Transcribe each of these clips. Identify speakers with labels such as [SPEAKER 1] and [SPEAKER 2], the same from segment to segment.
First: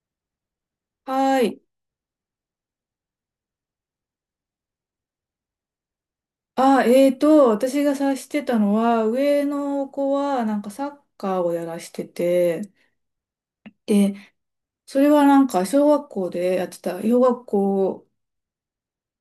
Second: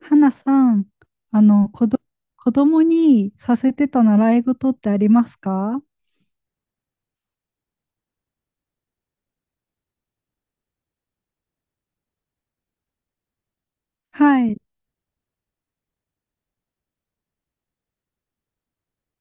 [SPEAKER 1] 花さん、あ
[SPEAKER 2] はい。
[SPEAKER 1] の、子ど、子供にさせてた習い事ってありますか？
[SPEAKER 2] あ、私が察してたのは、上の子はなんかサッカーをやらしてて、で、
[SPEAKER 1] はい。
[SPEAKER 2] それはなんか小学校でやってた、小学校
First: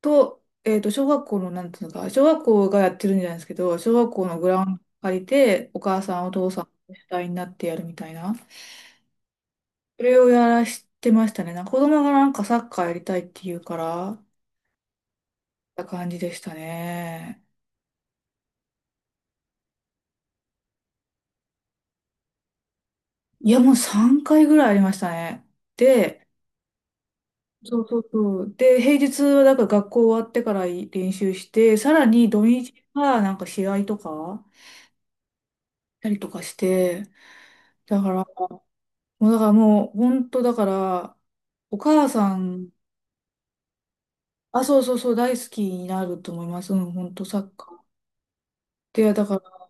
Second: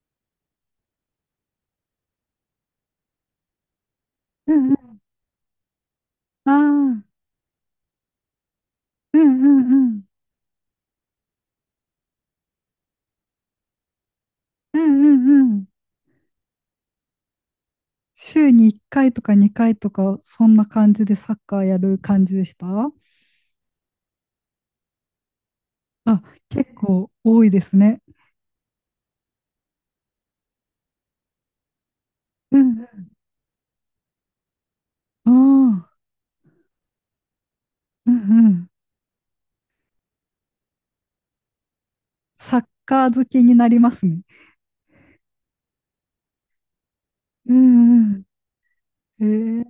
[SPEAKER 2] と、小学校の、なんていうのか、小学校がやってるんじゃないですけど、小学校のグ
[SPEAKER 1] う
[SPEAKER 2] ラウ
[SPEAKER 1] んう
[SPEAKER 2] ンド
[SPEAKER 1] ん。
[SPEAKER 2] 借りて、お母さん、お父
[SPEAKER 1] あ
[SPEAKER 2] さん、
[SPEAKER 1] あ、
[SPEAKER 2] 主体になってやるみたいな、
[SPEAKER 1] うんうんう
[SPEAKER 2] そ
[SPEAKER 1] ん。
[SPEAKER 2] れをやらしてましたね。なんか子供がなんかサッカーやりたいって言うから、
[SPEAKER 1] うんうんうん。
[SPEAKER 2] た感じでしたね。
[SPEAKER 1] 週に1回とか2回とか、そんな感じでサッカーやる感じでした？
[SPEAKER 2] いや、もう3回ぐらいありましたね。
[SPEAKER 1] あ、
[SPEAKER 2] で、
[SPEAKER 1] 結構多いです
[SPEAKER 2] そうそ
[SPEAKER 1] ね。
[SPEAKER 2] うそう。で、平日はだから学校終わってから練習して、さらに土
[SPEAKER 1] う
[SPEAKER 2] 日
[SPEAKER 1] ん
[SPEAKER 2] はなんか試合とか
[SPEAKER 1] うん。ああ、
[SPEAKER 2] したりとかして、だか
[SPEAKER 1] うん
[SPEAKER 2] ら、
[SPEAKER 1] うん。
[SPEAKER 2] もうだからもう本当だから、お母さ
[SPEAKER 1] サッ
[SPEAKER 2] ん、
[SPEAKER 1] カー好きになりますね。
[SPEAKER 2] あ、そうそうそう、大好きになると思います。うん、本当サッ
[SPEAKER 1] う
[SPEAKER 2] カー。
[SPEAKER 1] んうん。
[SPEAKER 2] で、だ
[SPEAKER 1] え
[SPEAKER 2] か
[SPEAKER 1] ー、
[SPEAKER 2] ら、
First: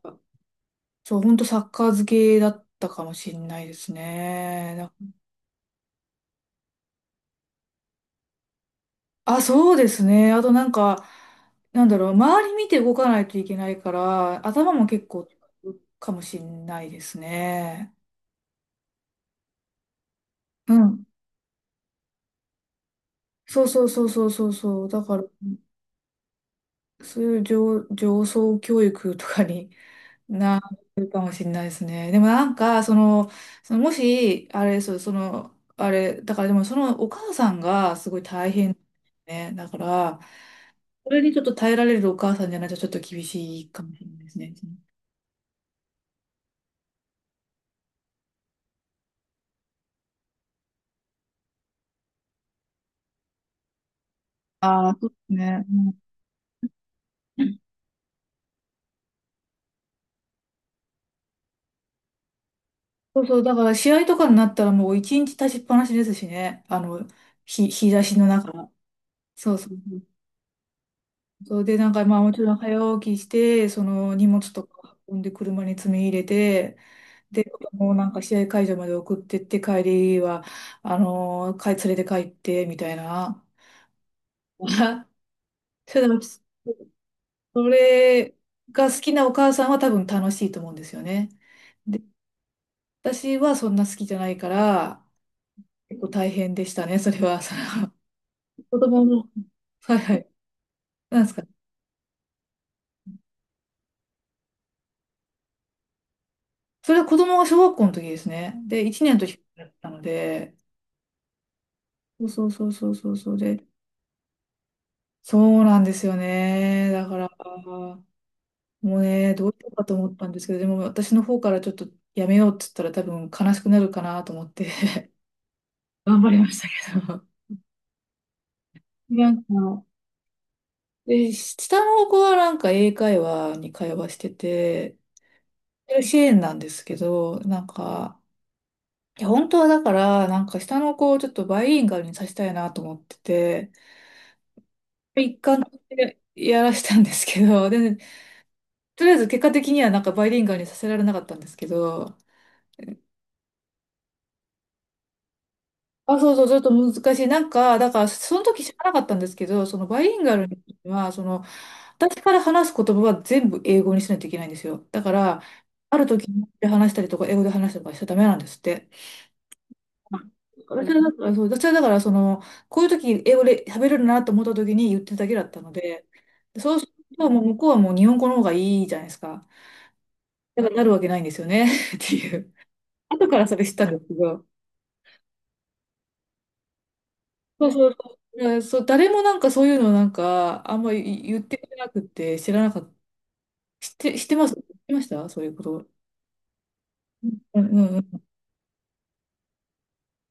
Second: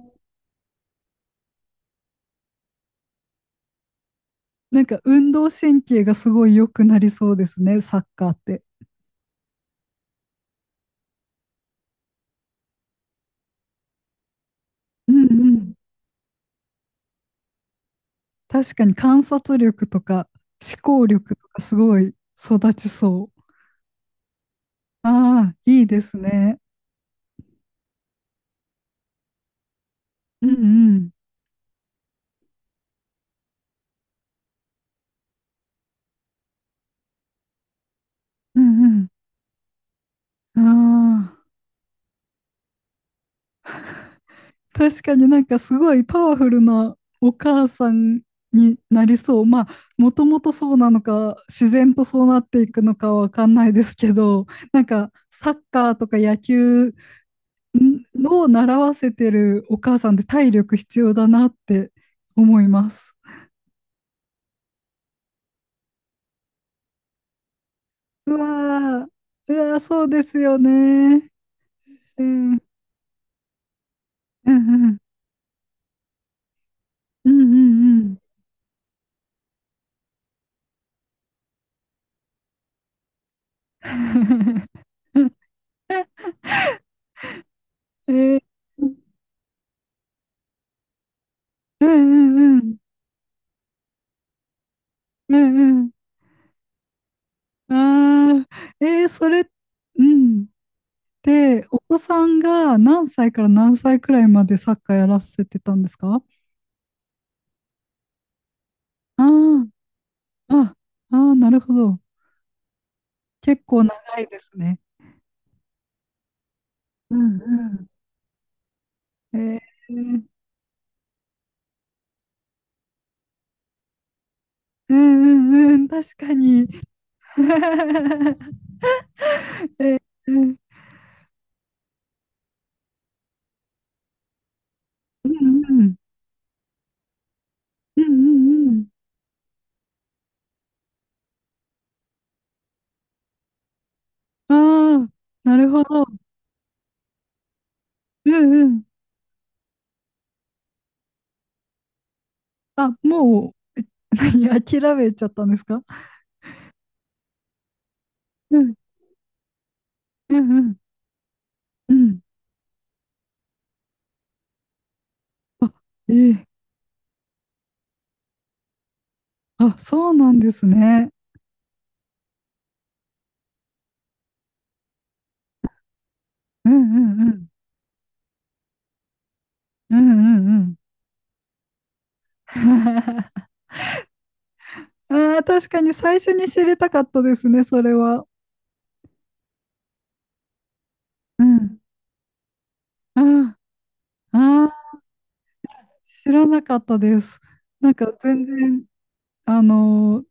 [SPEAKER 2] そう、本当サッカー漬けだったかもしれないですね。
[SPEAKER 1] なんか
[SPEAKER 2] だ
[SPEAKER 1] 運動神経がすごい良くなりそうですね、サッカーって。
[SPEAKER 2] あ、そうですね。あとなんか、なんだろう、周り見て動かないといけないから、頭も結
[SPEAKER 1] うん
[SPEAKER 2] 構
[SPEAKER 1] うん。
[SPEAKER 2] かもしれないですね。
[SPEAKER 1] 確かに観察力とか
[SPEAKER 2] う
[SPEAKER 1] 思
[SPEAKER 2] ん。
[SPEAKER 1] 考力とかすごい育ちそう。
[SPEAKER 2] そうそうそうそうそうそう。だから、
[SPEAKER 1] ああ、いいですね。
[SPEAKER 2] そういう上層教育とかに
[SPEAKER 1] うん
[SPEAKER 2] な
[SPEAKER 1] う
[SPEAKER 2] る
[SPEAKER 1] ん。
[SPEAKER 2] かもしれないですね。でもなんか、その、そのもし、あれ、そう、その、あれ、だからでもそのお母さんがすごい大
[SPEAKER 1] う
[SPEAKER 2] 変
[SPEAKER 1] ん
[SPEAKER 2] ね。だから、
[SPEAKER 1] う
[SPEAKER 2] そ
[SPEAKER 1] ん。
[SPEAKER 2] れに
[SPEAKER 1] あ
[SPEAKER 2] ちょっ
[SPEAKER 1] あ、
[SPEAKER 2] と耐えられるお母さんじゃないとちょっと厳しいかもしれないですね。
[SPEAKER 1] 確かになんかすごいパワフルなお母さんになりそう。まあ、もともとそうなのか、自然とそうなっていくのかわかんないですけど、なん
[SPEAKER 2] ああ、そう
[SPEAKER 1] か
[SPEAKER 2] です
[SPEAKER 1] サッ
[SPEAKER 2] ね。う
[SPEAKER 1] カ
[SPEAKER 2] ん
[SPEAKER 1] ーとか野球んを習わせてるお母さんって体力必要だなって思います。
[SPEAKER 2] そうそう、だから試合とかになったらもう一日立ちっぱなしですしね。あの、日差しの
[SPEAKER 1] う
[SPEAKER 2] 中。
[SPEAKER 1] わー、
[SPEAKER 2] そ
[SPEAKER 1] う
[SPEAKER 2] うそ
[SPEAKER 1] わ
[SPEAKER 2] う。
[SPEAKER 1] ー、そうですよね。
[SPEAKER 2] そうで、なんか、まあ、
[SPEAKER 1] う
[SPEAKER 2] もち
[SPEAKER 1] ん、
[SPEAKER 2] ろ
[SPEAKER 1] う
[SPEAKER 2] ん
[SPEAKER 1] ん、
[SPEAKER 2] 早起きして、その荷物
[SPEAKER 1] う
[SPEAKER 2] とか
[SPEAKER 1] ん、
[SPEAKER 2] 運んで車に積み入れて、
[SPEAKER 1] うん、
[SPEAKER 2] で、子供を
[SPEAKER 1] う
[SPEAKER 2] なん
[SPEAKER 1] ん。
[SPEAKER 2] か試合会場まで送ってって、帰りは、かい連れて帰って、みたいな。
[SPEAKER 1] うん
[SPEAKER 2] それでも、そ
[SPEAKER 1] え
[SPEAKER 2] れ
[SPEAKER 1] ー、
[SPEAKER 2] が好きなお母さんは多分楽しいと思うんですよね。
[SPEAKER 1] うん、
[SPEAKER 2] で、
[SPEAKER 1] うん、うん、
[SPEAKER 2] 私はそんな好きじゃないから、
[SPEAKER 1] うん
[SPEAKER 2] 結構大変でしたね、それは。そ
[SPEAKER 1] う
[SPEAKER 2] の
[SPEAKER 1] ん。ああ、
[SPEAKER 2] 子供の、はい
[SPEAKER 1] う
[SPEAKER 2] はい。
[SPEAKER 1] ん。
[SPEAKER 2] なんですか？
[SPEAKER 1] で、お子さんが何歳から何歳くらいまでサッカーやらせてたんですか？
[SPEAKER 2] それは子供が小学校の時ですね。で、1年の
[SPEAKER 1] あ
[SPEAKER 2] 時だ
[SPEAKER 1] ー
[SPEAKER 2] ったので、
[SPEAKER 1] あ、ああ、なるほど。
[SPEAKER 2] そうそうそうそうそうそう
[SPEAKER 1] 結
[SPEAKER 2] で、
[SPEAKER 1] 構長いですね。
[SPEAKER 2] そうなんですよね。だか
[SPEAKER 1] う
[SPEAKER 2] ら、
[SPEAKER 1] んう
[SPEAKER 2] もうね、
[SPEAKER 1] ん。
[SPEAKER 2] どうしようかと思ったん
[SPEAKER 1] ー、
[SPEAKER 2] ですけど、でも私の方からちょっとやめようって言ったら多分悲しくなるかなと思って
[SPEAKER 1] うんうんうん、確
[SPEAKER 2] 頑張
[SPEAKER 1] か
[SPEAKER 2] りまし
[SPEAKER 1] に。
[SPEAKER 2] たけど。なんか、
[SPEAKER 1] えー
[SPEAKER 2] で、下の子はなんか英会話に会話してて、
[SPEAKER 1] うんうん。
[SPEAKER 2] 支援なんですけど、なん
[SPEAKER 1] うんう
[SPEAKER 2] か、
[SPEAKER 1] んうん。
[SPEAKER 2] いや、本当はだから、なんか下の子をちょっとバイリンガルにさせたいなと思ってて、
[SPEAKER 1] ああ、
[SPEAKER 2] 一
[SPEAKER 1] な
[SPEAKER 2] 貫
[SPEAKER 1] るほど。
[SPEAKER 2] でやらしたんですけど、で
[SPEAKER 1] うんうん。
[SPEAKER 2] とりあえず結果的にはなんかバイリンガルにさせられなかったんですけど、
[SPEAKER 1] あ、もう、何、諦めちゃったんですか？
[SPEAKER 2] あ、そうそう、ちょっと難しい。なんか、だからその
[SPEAKER 1] う
[SPEAKER 2] 時知
[SPEAKER 1] ん
[SPEAKER 2] らなかったんですけど、そのバイリン
[SPEAKER 1] う
[SPEAKER 2] ガル
[SPEAKER 1] んうん。
[SPEAKER 2] は、その、
[SPEAKER 1] うん。
[SPEAKER 2] 私から話す言葉は全部英語にしないといけないんですよ。だから、ある
[SPEAKER 1] あ、
[SPEAKER 2] 時
[SPEAKER 1] ええ
[SPEAKER 2] で話したりとか、英語で話したりとかしちゃダメなんですって。
[SPEAKER 1] あ、そうなんです
[SPEAKER 2] 私は
[SPEAKER 1] ね。
[SPEAKER 2] だから、そう、私はだから、その、こういう時英語で喋れるなと思った時に言ってるだけだったので、
[SPEAKER 1] うん
[SPEAKER 2] そうする
[SPEAKER 1] うん
[SPEAKER 2] と
[SPEAKER 1] う
[SPEAKER 2] もう
[SPEAKER 1] ん。
[SPEAKER 2] 向こうはもう日本語の方がいいじゃないですか。
[SPEAKER 1] うんうんう
[SPEAKER 2] だから
[SPEAKER 1] ん。
[SPEAKER 2] なるわけないんですよね っていう。後 からそれ知ったんですけど。
[SPEAKER 1] ああ、確かに最初に知りたかったですね、
[SPEAKER 2] そう
[SPEAKER 1] そ
[SPEAKER 2] そう
[SPEAKER 1] れ
[SPEAKER 2] そ
[SPEAKER 1] は。
[SPEAKER 2] う、うんそう、誰もなんかそういうのなんか、あんまり言っ
[SPEAKER 1] う
[SPEAKER 2] てくれ
[SPEAKER 1] ん。
[SPEAKER 2] なくて、知らなかった。
[SPEAKER 1] あ
[SPEAKER 2] 知って、知って
[SPEAKER 1] あ、
[SPEAKER 2] ます知って
[SPEAKER 1] あ
[SPEAKER 2] ま
[SPEAKER 1] あ、
[SPEAKER 2] したそういうこと。
[SPEAKER 1] 知らなかったです。
[SPEAKER 2] うんう
[SPEAKER 1] なん
[SPEAKER 2] んう
[SPEAKER 1] か
[SPEAKER 2] ん。
[SPEAKER 1] 全然。あの、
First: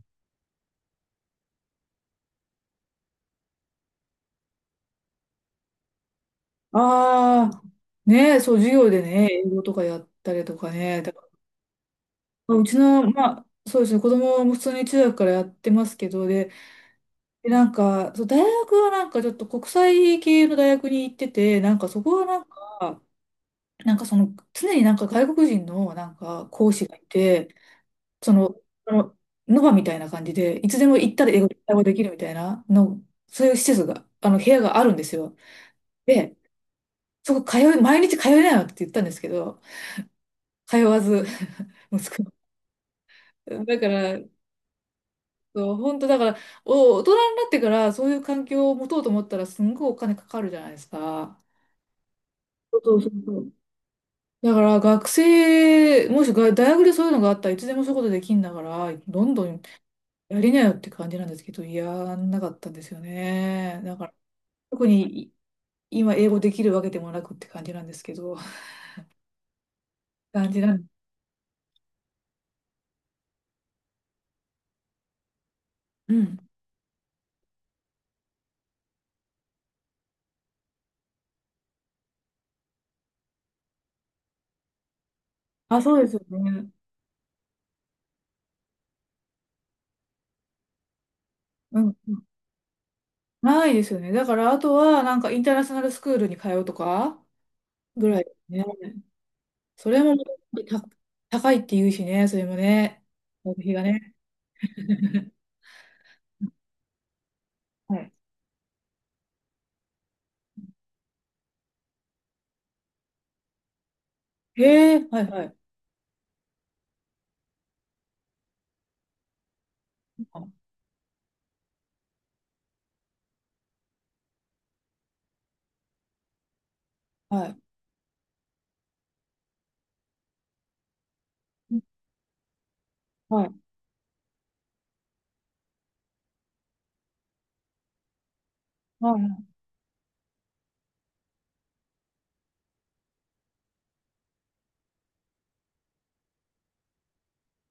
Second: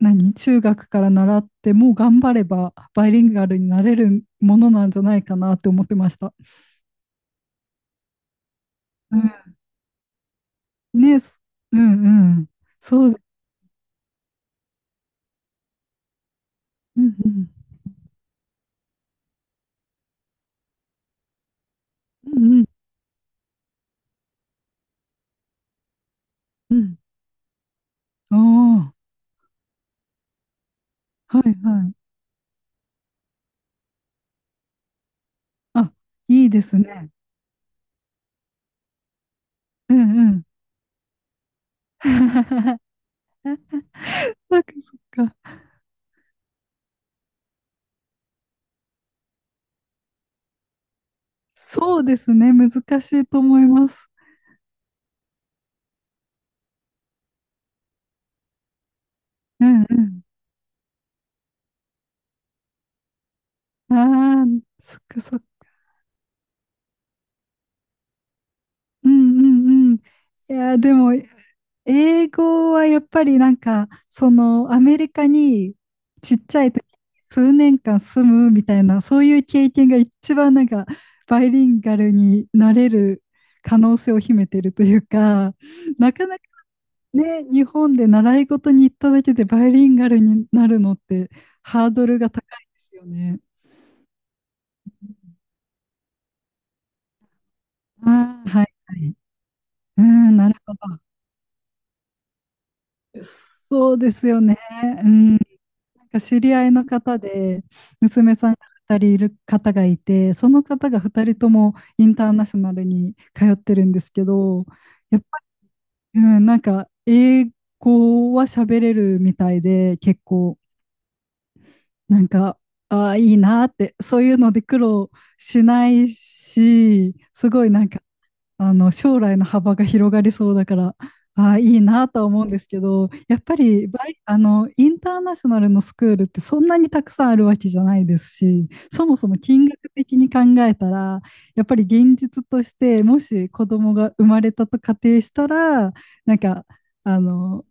[SPEAKER 1] 何中学から習ってもう頑張ればバイリンガルになれるものなんじゃないかなって思ってました。
[SPEAKER 2] ああ、ねえ、そう、授業で
[SPEAKER 1] う
[SPEAKER 2] ね、英
[SPEAKER 1] ん
[SPEAKER 2] 語とかやったりとかね。だ
[SPEAKER 1] ね
[SPEAKER 2] か
[SPEAKER 1] すうんうん。
[SPEAKER 2] らうち
[SPEAKER 1] そ
[SPEAKER 2] の、
[SPEAKER 1] う、
[SPEAKER 2] まあ、そうですね、子供も普通に中学からやってますけど、で、
[SPEAKER 1] うんうん。
[SPEAKER 2] でなんか、そう、大学はなんかちょっと国際系の大学に行ってて、なんかそこはな
[SPEAKER 1] う
[SPEAKER 2] ん
[SPEAKER 1] んうん。
[SPEAKER 2] か、なんかその、常になんか外国人のなんか講
[SPEAKER 1] う
[SPEAKER 2] 師が
[SPEAKER 1] ん
[SPEAKER 2] いて、その、あ
[SPEAKER 1] あ
[SPEAKER 2] の、ノバみたいな感じで、いつでも行ったら
[SPEAKER 1] あ、
[SPEAKER 2] 英
[SPEAKER 1] は
[SPEAKER 2] 語
[SPEAKER 1] い
[SPEAKER 2] で対応
[SPEAKER 1] は
[SPEAKER 2] でき
[SPEAKER 1] い。
[SPEAKER 2] るみたいなの、そういう施設が、あの、部屋があるんですよ。
[SPEAKER 1] あ、
[SPEAKER 2] で、
[SPEAKER 1] いいですね。
[SPEAKER 2] そこ通い、毎日通えないわって言ったんですけど、
[SPEAKER 1] うんうん。
[SPEAKER 2] 通わず、息子。だから、
[SPEAKER 1] そっかそっか。
[SPEAKER 2] そう、本当だから、大人になってからそういう環境を持とうと思ったら、すんごいお金かかるじゃないですか。
[SPEAKER 1] そうですね。難し
[SPEAKER 2] そうそうそう
[SPEAKER 1] い
[SPEAKER 2] そ
[SPEAKER 1] と
[SPEAKER 2] う。
[SPEAKER 1] 思います。
[SPEAKER 2] だから学生、もしが大学でそういうのがあったらいつでもそういうことできんだから、どんどん
[SPEAKER 1] うんう
[SPEAKER 2] やりなよって感じなんですけど、やんなかったんですよね。
[SPEAKER 1] ん。
[SPEAKER 2] だから
[SPEAKER 1] ああ、
[SPEAKER 2] 特
[SPEAKER 1] そっか
[SPEAKER 2] に
[SPEAKER 1] そっか。
[SPEAKER 2] 今英語できるわけでもなくって感じなんですけど、
[SPEAKER 1] うんうんうん。い
[SPEAKER 2] 感じな
[SPEAKER 1] やー、
[SPEAKER 2] ん、
[SPEAKER 1] でも英語はやっぱりなんか、そのアメリカに
[SPEAKER 2] う
[SPEAKER 1] ち
[SPEAKER 2] ん。
[SPEAKER 1] っちゃい時に数年間住むみたいな、そういう経験が一番なんかバイリンガルになれる可能性を秘めてるというか、
[SPEAKER 2] あ、そ うで
[SPEAKER 1] な
[SPEAKER 2] すよ
[SPEAKER 1] かなか
[SPEAKER 2] ね。
[SPEAKER 1] ね、日本で習い事に行っただけでバイリンガルになるのって
[SPEAKER 2] う
[SPEAKER 1] ハー
[SPEAKER 2] ん。
[SPEAKER 1] ド
[SPEAKER 2] う
[SPEAKER 1] ル
[SPEAKER 2] ん
[SPEAKER 1] が高いですよね。
[SPEAKER 2] ないですよね。だから、あとは、なんか、インターナショナルスクールに通うとか、ぐらいです
[SPEAKER 1] ああ、は
[SPEAKER 2] ね。
[SPEAKER 1] い、はい。
[SPEAKER 2] そ
[SPEAKER 1] う
[SPEAKER 2] れも、
[SPEAKER 1] ん、なるほ
[SPEAKER 2] た、
[SPEAKER 1] ど。
[SPEAKER 2] 高いって言うしね、それもね。学費が
[SPEAKER 1] そうで
[SPEAKER 2] ね。
[SPEAKER 1] すよね。う んなんか知り合いの方で、
[SPEAKER 2] はい。
[SPEAKER 1] 娘さんが2人いる方がいて、その方が2人ともインターナショナルに通ってるんですけど、
[SPEAKER 2] へえ、
[SPEAKER 1] や
[SPEAKER 2] は
[SPEAKER 1] っ
[SPEAKER 2] い
[SPEAKER 1] ぱ
[SPEAKER 2] はい。
[SPEAKER 1] り、うん、なんか英語は喋れるみたいで、結
[SPEAKER 2] はい。
[SPEAKER 1] 構、なんか、ああ、いいなって、そういうので苦労しないし、
[SPEAKER 2] は
[SPEAKER 1] す
[SPEAKER 2] い。
[SPEAKER 1] ごいなんかあの将来の幅が広がりそうだから、ああ、いいなとは思うんですけど、やっ
[SPEAKER 2] はい。
[SPEAKER 1] ぱりバイ、あの、インターナショナルのスクールってそんなにたくさんあるわけじゃないですし、そもそも金額的に考えたら、やっぱり現実として、もし子供が生まれたと仮定したら、なんか、あの、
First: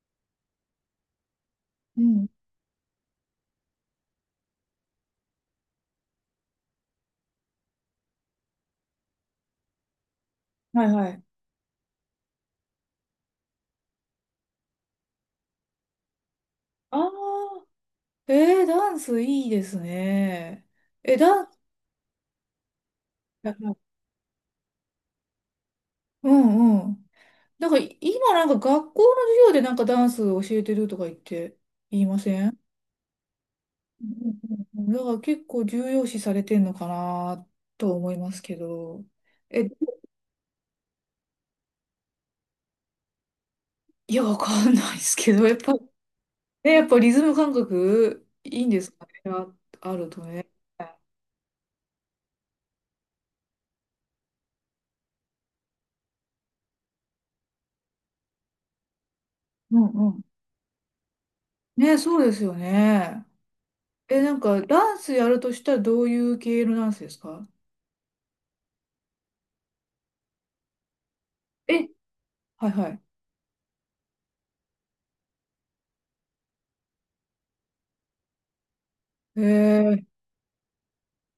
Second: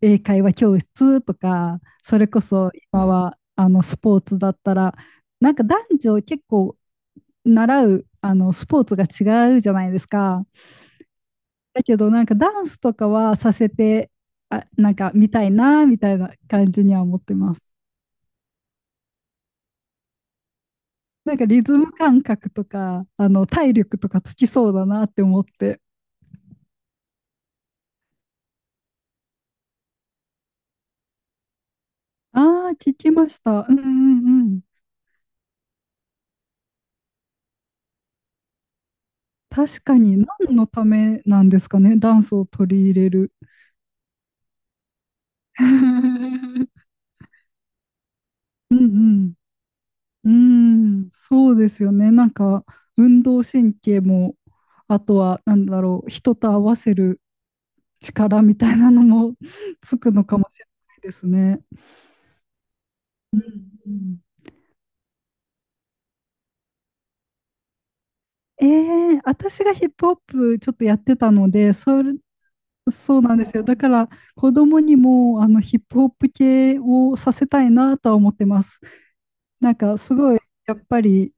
[SPEAKER 1] 英会話教室とか、
[SPEAKER 2] う
[SPEAKER 1] それ
[SPEAKER 2] ん。
[SPEAKER 1] こそ今は、スポーツだったら、なんか男女結構習う、スポーツが違うじゃないですか。
[SPEAKER 2] はいはい。
[SPEAKER 1] だけど、なんかダンスとかはさせて、あ、なんか見たいな、みたいな感じに
[SPEAKER 2] あ
[SPEAKER 1] は
[SPEAKER 2] あ、
[SPEAKER 1] 思ってます。
[SPEAKER 2] えー、ダンスいいですね。え、
[SPEAKER 1] なん
[SPEAKER 2] ダ
[SPEAKER 1] か
[SPEAKER 2] ンス、
[SPEAKER 1] リズム感覚とか、体力とかつきそうだなって思って。
[SPEAKER 2] うんうん。なんか今なんか学校の授業でなんかダンス教えてるとか言って言いません？
[SPEAKER 1] ああ、聞きました。うんう
[SPEAKER 2] うん
[SPEAKER 1] んう
[SPEAKER 2] う
[SPEAKER 1] ん。
[SPEAKER 2] んうん、だから結構重要視されてんのかなと思いますけど。え、
[SPEAKER 1] 確かに、何のためなんですかね、ダンスを取り入れる。
[SPEAKER 2] いや、わかんないですけど、やっぱ、ね、やっぱリズム感覚いいん
[SPEAKER 1] う
[SPEAKER 2] ですかね、
[SPEAKER 1] ん
[SPEAKER 2] あ、あると
[SPEAKER 1] う
[SPEAKER 2] ね。
[SPEAKER 1] ん。うん、そうですよね。なんか、運動神経も、あとは、なんだろう、人と合わせる力みたいなのも
[SPEAKER 2] うん
[SPEAKER 1] つ
[SPEAKER 2] う
[SPEAKER 1] く
[SPEAKER 2] ん。
[SPEAKER 1] のかもしれないですね。
[SPEAKER 2] ね、そうですよね。
[SPEAKER 1] うんうん
[SPEAKER 2] え、なんかダンスやるとしたらどういう系のダンスですか？
[SPEAKER 1] え私がヒップホップちょっとやってたので、
[SPEAKER 2] え、はいはい。
[SPEAKER 1] そうなんですよ。だから子供にもあのヒップホップ系をさせたいなとは思ってます。
[SPEAKER 2] え
[SPEAKER 1] なんか
[SPEAKER 2] ー、
[SPEAKER 1] すごいやっぱり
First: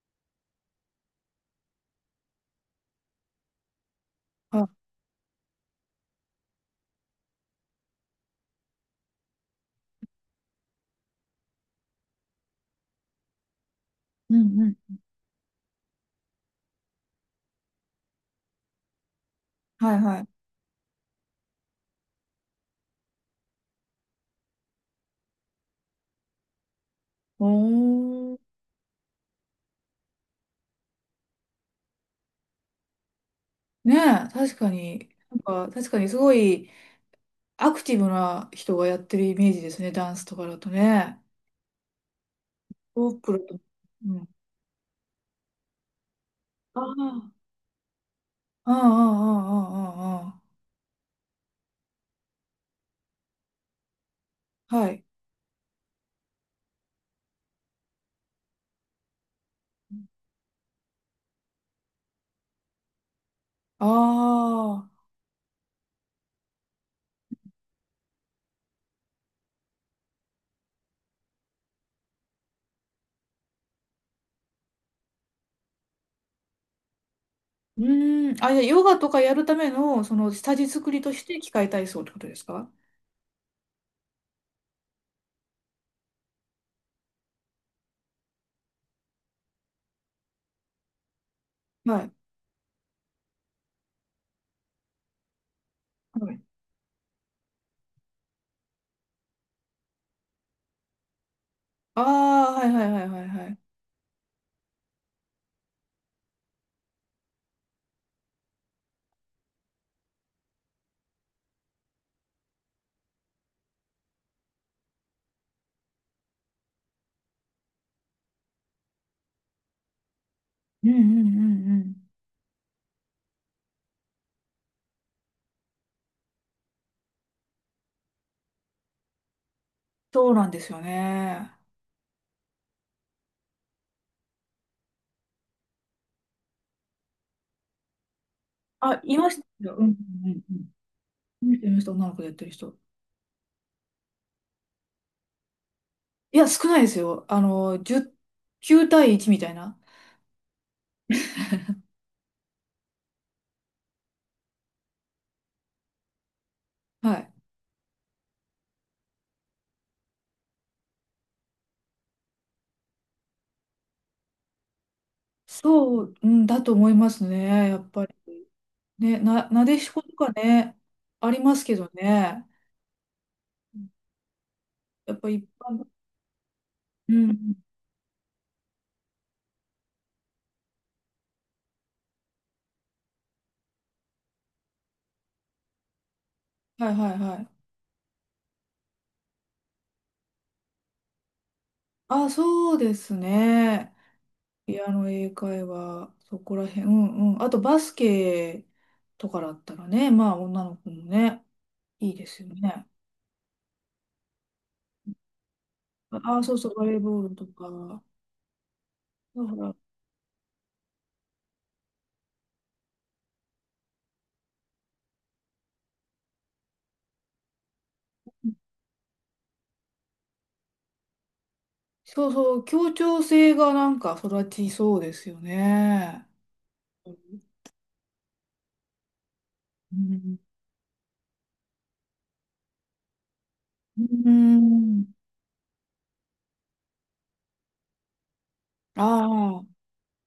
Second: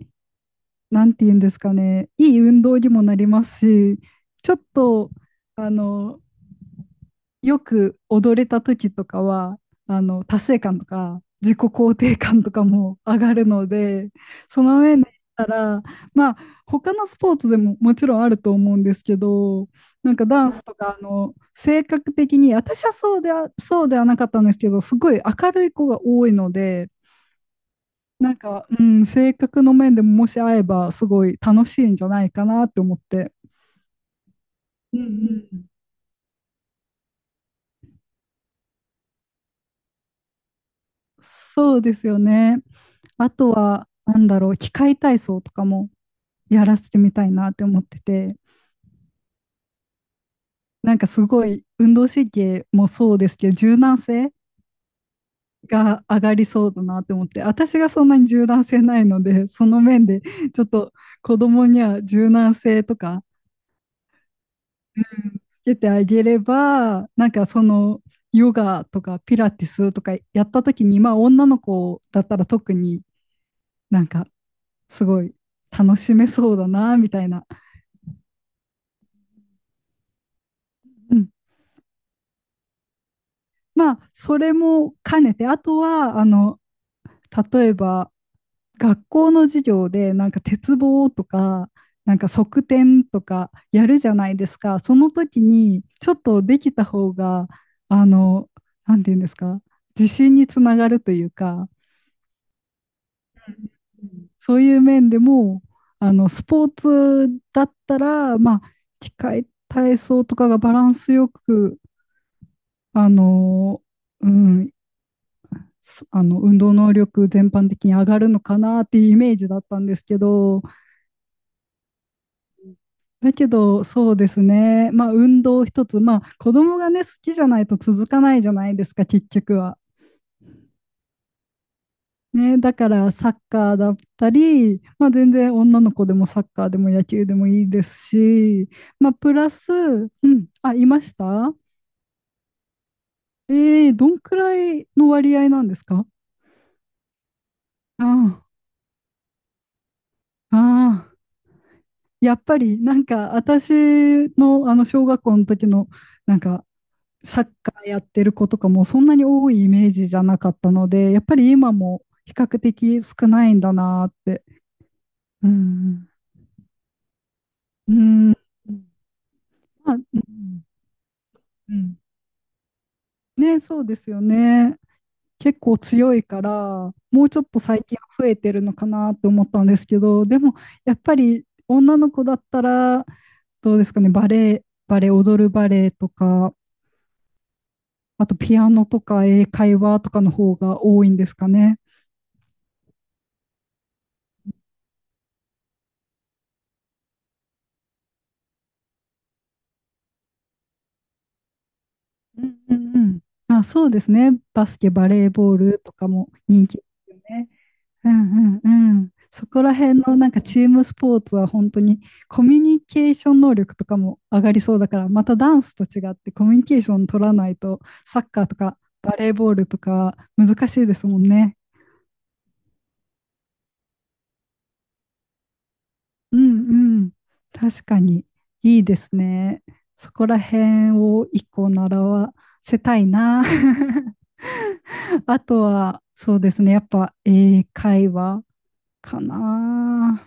[SPEAKER 1] なんて言うんですかね、いい運動にもなりますし、ちょっ
[SPEAKER 2] あ、
[SPEAKER 1] とあのよく踊れた時とかは、達成感とか、自己肯定感とかも上がるので、
[SPEAKER 2] うん
[SPEAKER 1] そ
[SPEAKER 2] う
[SPEAKER 1] の
[SPEAKER 2] ん。
[SPEAKER 1] 上で言ったら、まあ、他のスポーツでももちろんあると思うんですけど、
[SPEAKER 2] はい
[SPEAKER 1] なん
[SPEAKER 2] は
[SPEAKER 1] か
[SPEAKER 2] い。
[SPEAKER 1] ダンスとか、性格的に、私はそうではなかったんですけど、すごい明るい子が多いので、
[SPEAKER 2] お
[SPEAKER 1] なん
[SPEAKER 2] ー。
[SPEAKER 1] か、うん、性格の面でももし会えば、すごい楽しいんじゃないかなって思って。
[SPEAKER 2] ねえ、確か
[SPEAKER 1] うん
[SPEAKER 2] に、な
[SPEAKER 1] うん。
[SPEAKER 2] んか、確かにすごいアクティブな人がやってるイメージですね、ダンスとかだとね。
[SPEAKER 1] そうですよね。
[SPEAKER 2] オー
[SPEAKER 1] あ
[SPEAKER 2] プロ
[SPEAKER 1] と
[SPEAKER 2] と、
[SPEAKER 1] は、
[SPEAKER 2] う
[SPEAKER 1] なん
[SPEAKER 2] ん。
[SPEAKER 1] だろう、器械体操とかもやら
[SPEAKER 2] ああ、
[SPEAKER 1] せてみたいなって思ってて、
[SPEAKER 2] ああ、ああ、あ
[SPEAKER 1] なんかすごい運動神経もそうですけど、柔軟性
[SPEAKER 2] あ、ああ、はい。
[SPEAKER 1] が上がりそうだなって思って、私がそんなに柔軟性ないので、その面でちょっと子供には柔軟性とか
[SPEAKER 2] ああ、
[SPEAKER 1] つけてあげれば、なんかヨガとかピラティスとかやった時に、まあ女の子だったら特になんかすごい楽しめそうだなみたいな、
[SPEAKER 2] うーん。あ、じゃあヨガとかやるための、その、下地作りと
[SPEAKER 1] う
[SPEAKER 2] し
[SPEAKER 1] ん、
[SPEAKER 2] て器械体操ってことですか？
[SPEAKER 1] まあ、それも兼ねて、あとは、例えば、学校の授業で、なんか鉄棒とか、
[SPEAKER 2] はい。
[SPEAKER 1] なんか側転とかやるじゃないですか。その時に、ちょっ
[SPEAKER 2] はい。
[SPEAKER 1] とできた方が、あの、なんていうんですか、自信につながるというか、
[SPEAKER 2] ああ、はいはいはいはいはい。
[SPEAKER 1] うんそういう面でも、スポーツだったら、まあ、機械体操とかがバランスよく、あの、うん、あの運動能力全般的に上がるのかなっていうイメージだったんですけど、
[SPEAKER 2] うんうんうんうん。
[SPEAKER 1] だけどそうですね、まあ、運動一つ、まあ、子供がね、好きじゃないと続かないじゃないですか、結局は。
[SPEAKER 2] そうなんですよね。
[SPEAKER 1] ね、だからサッカーだったり、まあ、全然女の子でもサッカーでも野球でもいいですし、
[SPEAKER 2] あ、
[SPEAKER 1] まあ、
[SPEAKER 2] いま
[SPEAKER 1] プ
[SPEAKER 2] した
[SPEAKER 1] ラス、
[SPEAKER 2] よ。うん
[SPEAKER 1] う
[SPEAKER 2] うんうん
[SPEAKER 1] ん、
[SPEAKER 2] う
[SPEAKER 1] あ、い
[SPEAKER 2] ん。
[SPEAKER 1] ました。
[SPEAKER 2] 見てました、女の子でやってる人。
[SPEAKER 1] どんくらいの割合なんですか？
[SPEAKER 2] いや、少ないですよ。あの、
[SPEAKER 1] あ
[SPEAKER 2] 10、9対1みたいな。
[SPEAKER 1] あ、ああ。やっぱりなんか私のあの小学校の時のなんか
[SPEAKER 2] はい。
[SPEAKER 1] サッカーやってる子とかもそんなに多いイメージじゃなかったので、やっぱり今も比較的少ないんだなって。う
[SPEAKER 2] そ
[SPEAKER 1] ん。
[SPEAKER 2] う、うんだと思いますね。やっ
[SPEAKER 1] う
[SPEAKER 2] ぱり。
[SPEAKER 1] ん。
[SPEAKER 2] ね、な、なでし
[SPEAKER 1] まあ、
[SPEAKER 2] こと
[SPEAKER 1] う
[SPEAKER 2] か
[SPEAKER 1] ん。
[SPEAKER 2] ね、あります
[SPEAKER 1] う
[SPEAKER 2] けど
[SPEAKER 1] ん
[SPEAKER 2] ね。
[SPEAKER 1] ね、そうですよね。
[SPEAKER 2] やっぱ一
[SPEAKER 1] 結構
[SPEAKER 2] 般、
[SPEAKER 1] 強いから、
[SPEAKER 2] う
[SPEAKER 1] もうちょっ
[SPEAKER 2] ん。
[SPEAKER 1] と最近は増えてるのかなって思ったんですけど、でもやっぱり女の子だったら、どうですかね、バレエ、踊るバレエとか、
[SPEAKER 2] はいはいはい。
[SPEAKER 1] あとピアノとか英会話とかの方が多いんですかね？
[SPEAKER 2] あ、そうですね。ピアノ英会話、そこら辺。うんうん。あとバスケとかだったらね、まあ女の子もね、いいです
[SPEAKER 1] う
[SPEAKER 2] よ
[SPEAKER 1] んう
[SPEAKER 2] ね。
[SPEAKER 1] んうん。あ、そうですね。バスケ、バレーボールとかも
[SPEAKER 2] あ、そう
[SPEAKER 1] 人
[SPEAKER 2] そう、
[SPEAKER 1] 気で
[SPEAKER 2] バレー
[SPEAKER 1] すよ
[SPEAKER 2] ボールと
[SPEAKER 1] ね。
[SPEAKER 2] か。
[SPEAKER 1] うんうんうん。
[SPEAKER 2] だ
[SPEAKER 1] そ
[SPEAKER 2] か
[SPEAKER 1] こら
[SPEAKER 2] ら
[SPEAKER 1] 辺のなんかチームスポーツは本当にコミュニケーション能力とかも上がりそうだから、またダンスと違ってコミュニケーション取らないとサッカーとかバレーボールとか難しいですもんね。
[SPEAKER 2] そうそう、協調性がなんか育ちそうですよね。
[SPEAKER 1] うんうん。確かに、いいですね。
[SPEAKER 2] う
[SPEAKER 1] そこ
[SPEAKER 2] ん
[SPEAKER 1] ら辺を一個習わせたいな。
[SPEAKER 2] う ん。
[SPEAKER 1] あとは、そうですね。やっぱ英会話か
[SPEAKER 2] あ。
[SPEAKER 1] な。